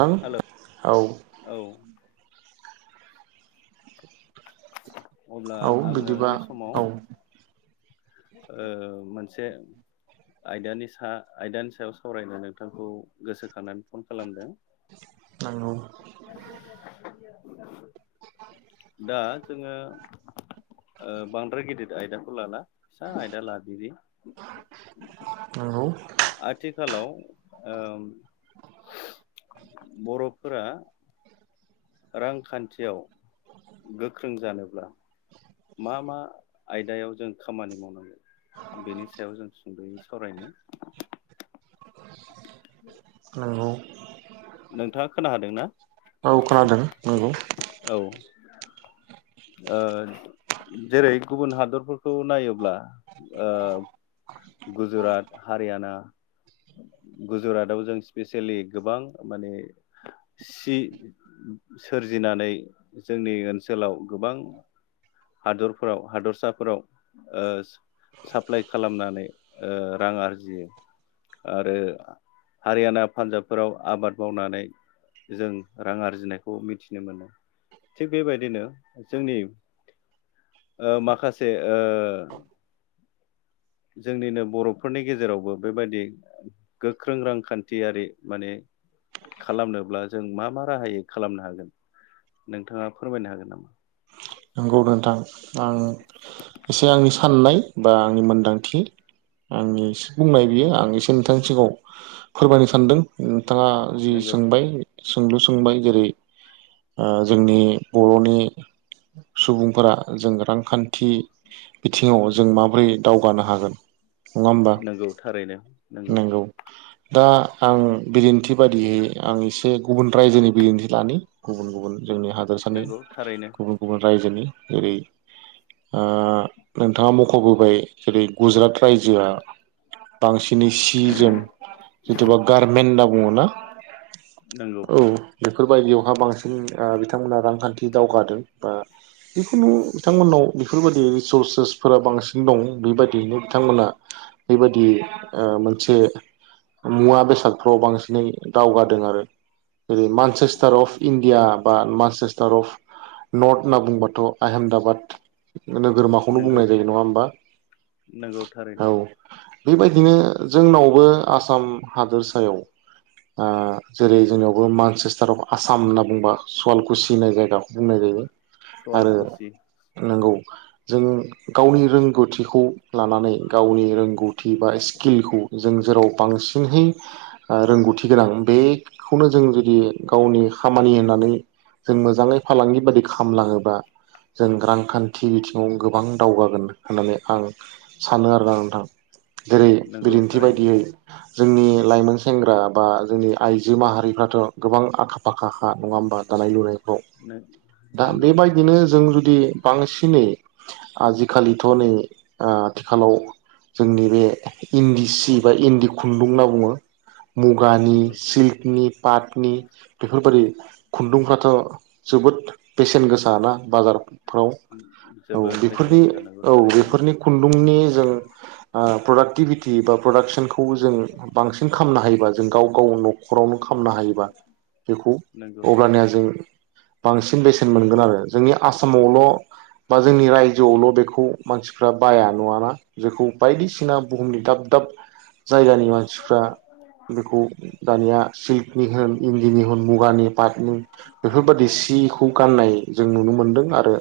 [unintelligible] Hello औ। औ अब्ला औ आङो बिदिबा बे समाव औ मोनसे आयदानि आयदानि सायाव सावरायनो नोंथांखौ गोसोखांनानै फन खालामदों। [inaudible] नंगौ दा जोङो। ओ बांद्राय गिदिर आयदाखौ लाना। फिसा आयदा लादिनि। नंगौ आथिखालाव ओ बर'फोरा रांखान्थियाव गोख्रों जानोब्ला मा मा आयदायाव जों खामानि मावनांगौ बेनि सायाव जों सुंद'यै सावरायनो [inaudible] नोंगौ। नोंथाङा खोनाहादोंना औ खोनादों नोंगौ। औ ओ जेरै गुबुन हादरफोरखौ नायोब्ला ओ गुजरात हारियाना गुजराताव जों स्पेसियेलि गोबां माने सि सोरजिनानै जोंनि ओनसोलाव गोबां हादरफोराव हादरसाफोराव ओ साप्लााय खालामनानै ओ रां आरजियो आरो हारियाना पान्जाबफोराव आबाद मावनानै जों रां आरजिनायखौ मिथिनो मोनो थिग बेबायदिनो जोंनि ओ माखासे ओ जोंनिनो बर'फोरनि गेजेरावबो बेबायदि गोख्रों रांखान्थियारि माने खालामनोब्ला जों मा मा राहायै खालामनो हागोन नोंथाङा फोरमायनो हागोन नामा नंगौ नोंथां आं एसे आंनि साननाय बा आंनि मोनदांथि आंनि एसे बुंनाय बियो आं एसे नोंथांनि सिगाङाव फोरमायनो सानदों [unintelligible] थाङा जि नंगौ सोंबाय सोंलु सोंबाय जेरै ओ जोंनि बर'नि सुबुंफोरा जों रांखान्थि बिथिङाव जों माबोरै दावगानो हागोन नङा होमबा नंगौ थारैनो नंगौ दा आं बिदिन्थि बादियै आं एसे गुबुन रायजोनि बिदिन्थि लानि गुबुन गुबुन जोंनि हादोरसानि नंगौ थारैनो गुबुन रायजोनि जेरै आ नोंथाङा मख'बोबाय जेरै गुजरात रायजोआ बांसिन [unintelligible] सि जोंम जेथ'बा गारमेनटाव [unintelligible] नंगौ औ [unintelligible] बेफोरबायदियावहाय बांसिन आ बिथांमोनहा रांखान्थि दावगादों दा जिखुनु बिथांमोननाव बेफोरबायदि रिसरसेसफोरा बांसिन दं बेबायदियैनो बिथांमोना बेबायदि ओ मोनसे मुवा बेसादफ्राव बांसिनै दावगादों आरो ओरै Manchester of India [unintelligible] Manchester of north होनना बुंबाथ' आहेमदाबाद नोगोरमाखौनो नंगौ बुंनाय जायो नङा होमबा नंगौ थारैनो औ बेबायदिनो जोंनावबो आसाम हादोरसायाव आ जेरै जोंनियावबो मानसेस्टार अफ आसाम होनना बुंबा सुवालकुसि होननाय जायगाखौ बुंनाय जायो सवाल आरो खुसि नोंगौ जों गावनि रोंगौथिखौ लानानै गावनि रोंगौथि बा स्किलखौ जों जेराव बांसिनहै ओ रोंगौथि गोनां बेखौनो जों जुदि गावनि खामानि होननानै जों मोजाङै फालांगि बादि खामलाङोबा जों रांखान्थि बिथिङाव गोबां दावगागोन होननानै आं सानो आरो ना नोंथां जेरै नंगौ बिदिन्थि थारैनो बायदियै जोंनि लाइमोन सेंग्रा बा जोंनि आइजो माहारिफ्राथ' गोबां आखा फाखाखा नङा होनोमबा दानाय लुनाय नों दा बेबायदिनो जों जों जुदि बांसिनै आजिखालिथ' नै ओ आथिखालाव जोंनि बे इन्दि सि बा इन्दि खुन्दुं होनना बुङो मुगानि नंगौ सिल्कनि पाटनि बेफोरबादि खुन्दुंफ्राथ' जोबोद बेेसेन गोसाना। बाजारफ्राव औ जोबोद बेसेन बेफोरनि गोसा नंगौ औ थारैनो बेफोरनि खुन्दुंनि जों ओ प्रडाक्टिभिटि बा प्रडाक्सनखौ जों बांसिन खालामनो हायोबा जों जों गाव गाव न' न'खरावनो खामनो हायोबा बेखौ नंगौ अब्लाानिया जों बांसि सिन बेसेन मोनगोन आरो जोंनि आसामावल' बा जोंनि रायजोआवल' बेखौ मानसिफ्रा बाया नङाना बेखौ बायदिसिना बुहुमनि दाब दाब जायगानि मानसिफ्रा बेखौ दानिया सिल्कनि होन इन्दिनि होन मुगानि पाटनि बेफोरबाददि सि खौ गाननाय जों नुनो मोनदों आरो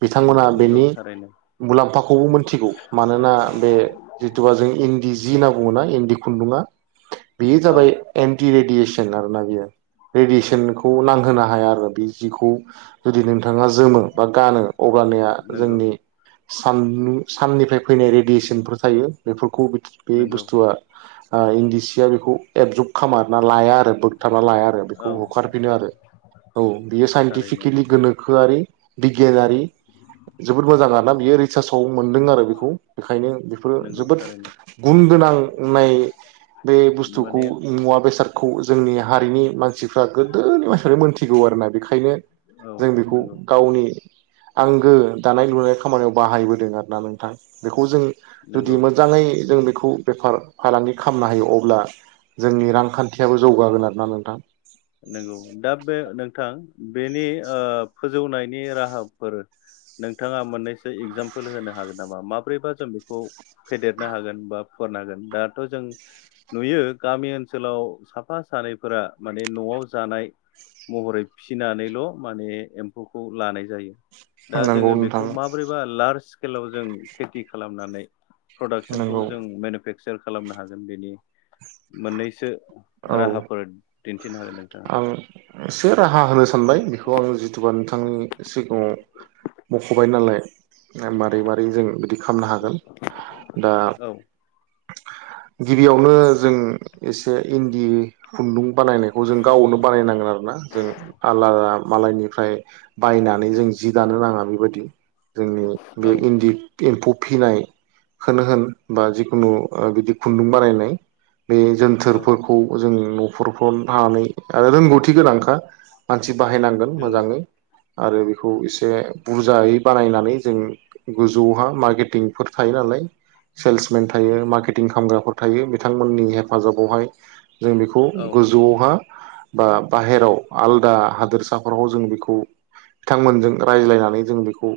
बिथांमोना नंगौ बेनि थारैनो मुलाम्फाखौबो मोनथिगौ मानोना बे जिथुुबा जों इन्दि जि ना बुङो ना इन्दि खुन्दुङा बेयो औ जाबाय एन्टि रेडिये सेन आरो ना बियो रेदियेसनखौ नांहोनो हाया आरो बे जिखौ जुदि नोंथाङा जोमो बा गानो अब्लानिया नंगौ जोंनि साननि-साननिफ्राय फैनाय रेडियेसनफोर थायो बेफोरखौ खौ बे नंगौ बुस्थुआ ओ-इन्दि सिया बेखौ एबजुब खामा। मा लाया आरो बोगथाबना लाया आरो बेखौ औ होखारफिनो आरो औ बेयो साइनटिफिक थारैनो गोनोखोआरि दिग गेलारि जोबोद मोजां आरोना बियो रिसार्चआव मोनदों आरो बेखौ बेखायनो बेफोरो नंगौ जोबोद थारैनो गुन गोनांनाय बे बुस्थुखौ माने मुवा बेसादखौ जोंनि हारिनि मानसिफ्रा गोदोनि मानसिफ्रा मोनथिगौ आरोना बेखायनो औ जों बेखौ नंगौ गावनि आंगो दानाय लुनाय खामानियाव बाहायबोदों आरो ना नोंथां बेखौ खौ जों जुदि नंगौ मोजाङै जों ब खौ बेफार फालांगि खामनो हायो अब्ला जोंनि रांखान्थियाबो जौगागोन आरोना नोंथां। नोंगौ दा बे नोंथां बेनि ओ-फोजौनायनि राहाफोर नोंथाङा मोननैसो एगजामपोल होनो हागोन नामा? माब्रैबा जों बेखौ फेदेरनो हागोन बा फेहेरनो हागोन दाथ जों नुयो गामि ओनसोलाव साफा सानैफोरा माने नआव जानाय महरै फिनानैल माने एम्फौखौ लानाय जायो। दा नंगौ जोङो नोंथां बेखौ माबोरैबा लार्ज सकेलाव जों खेथि खालामनानै प्रडाक्सनखौ नंगौ जों मेनुफेक्सार खालामनो हागोन बेनि। मोननैसो औ राहाफोर दिन्थिनो हागोन नोंथाङा आं एसे राहा होनो सानबाय बेखौ आं जिथुुबा नोंथांनि सिगाङाव। मखबाय नालाय मारै मारै जों बिदि खामनो हागोन दा औ गिबियावनो जों एसे इन्दि खुन्दुं बानाय जों गावनो बानायनांगोन आरो ना जों आलादा मालायनिफ्राय बायनानै जों जि दानो नाङा बेबायदि जोंनि औ बे इन्दि एम्फौ फिनाय खोनो होन बा जिखुनु बिदि खुन्दुं बानायनाय बे औ जोनथोरफोरखौ जों नफोरफ्राव मानै आरो रोंगौथि गोनांखा मानसि बाहायनांगोन नंगौ मोजाङै आरो बेखौ इसे बुजायै बानायनानै जों गोजौहा मार्केटिंफोर थायो नालाय सेल्समेन थायो मार्केटिं खालामग्राफोर थायो बिथांमोननि हेफाजाबावहाय जों बेखौ औ गोजौआव बा बाहेराव आलदा हादोरसाफोराव जों बेखौ बिथांमोनजों रायज्लायनानै जों बेखौ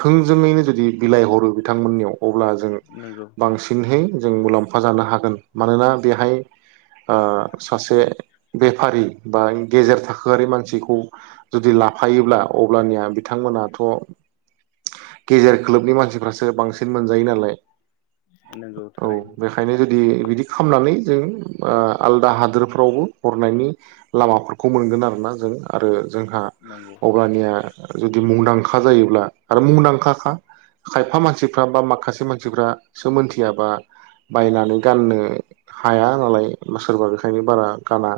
थोंजोङैनो जुदि बिलाइ हरो बिथांमोननियाव। अब्ला जों नंगौ बांसिनहै जों मुलाम्फा जानो हागोन मानोना बेहाय ओ सासे बेफारि बा गेजेर थाखोआरारि मानसिखौ जुदि लाफायोब्ला अब्लानिया बिथांमोनाथ गेजेर खोलोबनि मानसिफ्रासो बांसिन मोनजायो नालाय नंगौ औ थारैनो बेखायनो जुदि बिदि खामनानै जों आलदा हादोरफ्रावबो हरनायनि लामाफोरखौ मोनगोन आरो ना जों आरो जोंहा नंगौ अब्लानिया जुदि मुंदांखा जायोब्ला आरो मुंदांखाखा खायफा मानसिफ्रा बा माखासे मानसिफासो मोनथियाबा बायनानै गाननो हाया नालाय सोरबा बेखायनो बारा गाना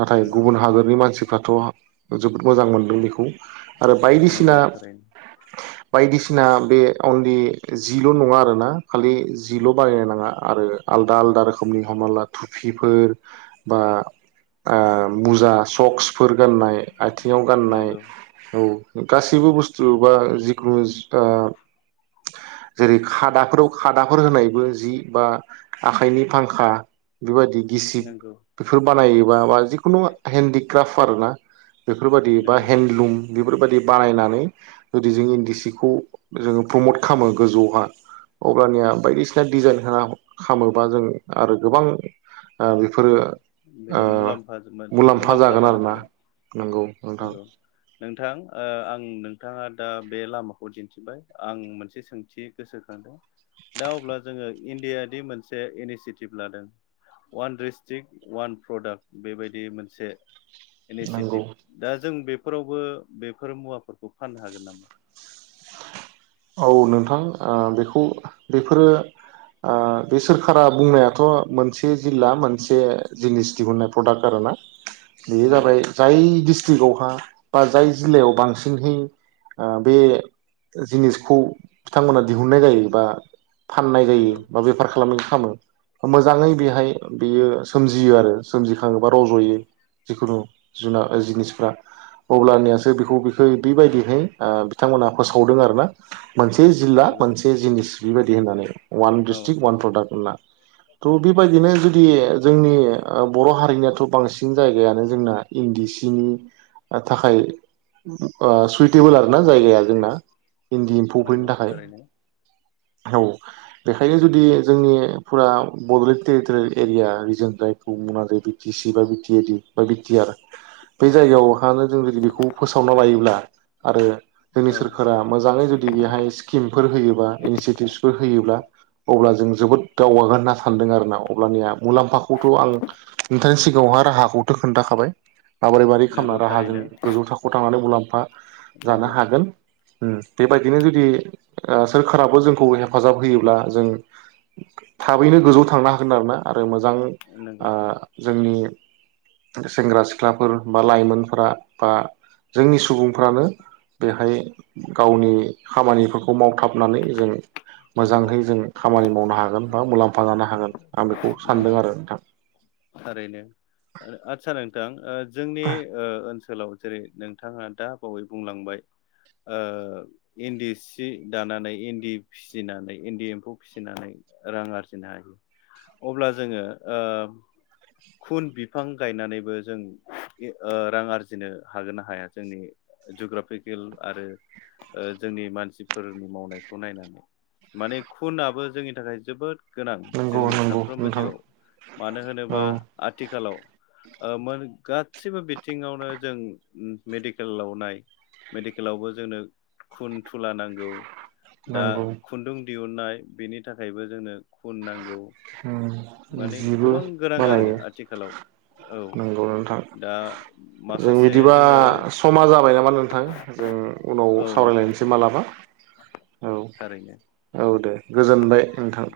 नाथाय नंगौ गुबुन हादोरनि मानसि फ्राथ जोबोद मोजां मोनदों बेखौ आरो बायदिसिना नंगौ थारैनो बायदिसिना बे अनलि जिल' नङा आरोना खालि जिल' बायनो नाङा आरो आलदा आलदा रोखोमनि हमना ला थुफिफोर बा आ बुजा सकस फोर गाननाय आथिङाव गाननाय नंगौ औ गासैबो बुस्थु बा जिखुनु जुता जेरै खादाफोराव खादाफोर होनायबो जि बा आखाइनि फांखा बेबायदि गिसिब नंगौ गो बानायोबा बा जिखुनु हेन्ददिक्राफ्ट आरोना बेफोरबायाददि बा नंगौ हेन्दलुम बेफोरबायाददि बानायनानै जुदि जों इन्दि सिखौ जोङो प्रमट खालामो गोजौहा अब्लानिया बायदिसिना डिजाइन होना खालामोबा जों आरो गोबां बेफोरो ओ बेनि मुलाम्फा मुलाम्फा जागोन जानो आरोना हागोन नंगौ नोंथां नंगौ नोंथां अ आं नोंथाङा दा बे लामाखौ दिन्थिबाय आं मोनसे सोंथि गोसोखांदों दा अब्ला जोङो इण्डिया दि मोनसे इनिसियेटिभ लादों अवान डिस्ट्रिक्ट वान प्रडाक्ट बेबायदि मोनसे नंगौ इनिसियेटिभ दा जों बे फोरावबो बेफोर मुवाफोरखौ फाननो हागोन नामा औ नोंथां आ बेखौ बेफोरो आ बे सोरखारा बुंनायाथ' मोनसे जिल्ला मोनसे जिनिस दिहुुननाय प्रडाक्ट आरोना बेयो नंगौ जाबाय जाय दिस्ट्रिकआवहा बा जाय जिल्लायाव बांसिनहै बे जिनिस खौ बिथांमोना दिहुननाय जायोबा फाननाय जायो नंगौ बा बेफार खालामो खामो मोजाङै बेहाय बियो सोमजियो आरो सोमजिखाङोबा रज'यो जिखुनु जुनार जिनिसफ्रा अब्लानियासो बेखौ बेखौ बेबायदिहाय आ बिथांमोनहा फोसावदों आरो ना। मोनसे जिल्ला नंगौ मोनसे जिनिस बिबायदि होननानै वान औ डिसट्रिक्ट वान प्रडाक्ट होनना थ' बेबायदिनो जुदि जोंनि बर' हारिनियाथ' बांसिन जायगायानो जोंना इन्दि सिनि थाखाय अ सुइटेबोल आर ना जायगाया जोंना इन्दि एम्फौफोरनि नंगौ थाखाय थारैनो औ बेखायनो जुदि जोंनि फुरा बड'लेण्ड टेरिटरियेल एरिया रिजन जायखौ मुङ जै बि टि सि बा बि टि एड बा बिटि आर बे जायगायाव मानो जों जुदि बेखौ फोसावना लायोब्ला आरो जोंनि औ सोरखारा आनो जुदि बेहाय स्किमफोर होयोबा इनसटियतिच फोर होयोब्ला अब्ला जों जोबोद दावगागोन होनना सानदों आरो ना अब्लानिया मुलाम्फाखौथ' आं नोंथांनि सिगाङावहा राहाखौथ' खोन्थाखाबाय माबोरै बोरै खालामना नंगौ राहाजों थारैनो गोजौ थाखोआव थांनानै मुलाम्फा जानो नंगौ हागोन। ओम बेबायदिनो जुदि ओ सोरखाराबो जोंखौ हेफाजाब होयोब्ला जों थाबैनो गोजौआव थांनो हागोन आरोना। आरो मोजां नंगौ आ जोंनि सेंग्रा सिख्लाफोर बा लाइमोनफोरा बा जोंनि सुबुंफ्रानो बेहाय गावनि खामानिफोरखौ मावथाबनानै जों नंगौ मोजांहै जों खामानि मावनो हागोन बा मुलाम्फा जानो हागोन आं बेखौ सानदों नंगौ आरो नोंथां थां ओ जोंनि ओ ओनसो लाव जेरै नोंथाङा दा बावै बुंलांबाय ओ इन्दि सि दानानै इन्दि फिसिनानै इन्दि एम्फौ फिसिनानै रां आरजिनो हायो अब्ला जोंङो खुन बिफां गायनानैबो जों ओ रां आरजिनो हागोन ना हाया जोंनि जुग्राफिकेल आरो जोंनि मानसिफोरनि मावनायखौ नायनानै माने खुनआबो जोंनि थाखाय जोबोद गोनां नंगौ जोंनि नंगौ साफ्रोमबो नोंथां जिउआव मानो होनोबा औ आथिखालाव ओ मो गासैबो बिथिङावनो जों मेडिकेलाव नाय मेडिकेलावबो जोंनो खुन थुला नांगौ दा नंगौ खुन्दुं दिहुननाय बेनि थाखायबो जोंनो खुन नांगौ माने जिबो गोबां गोनां आरो बानायो आथिखालाव औ नंगौ नोंथां दा जों माखासे बिदिबा जोङो समा जाबाय नामा नोंथां जों उनाव औ नोंथां सावरायलायनोसै मालाबा औ थारैनो औ दे गोजोनबाय नोंथां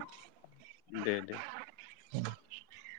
दे दे [unintelligible]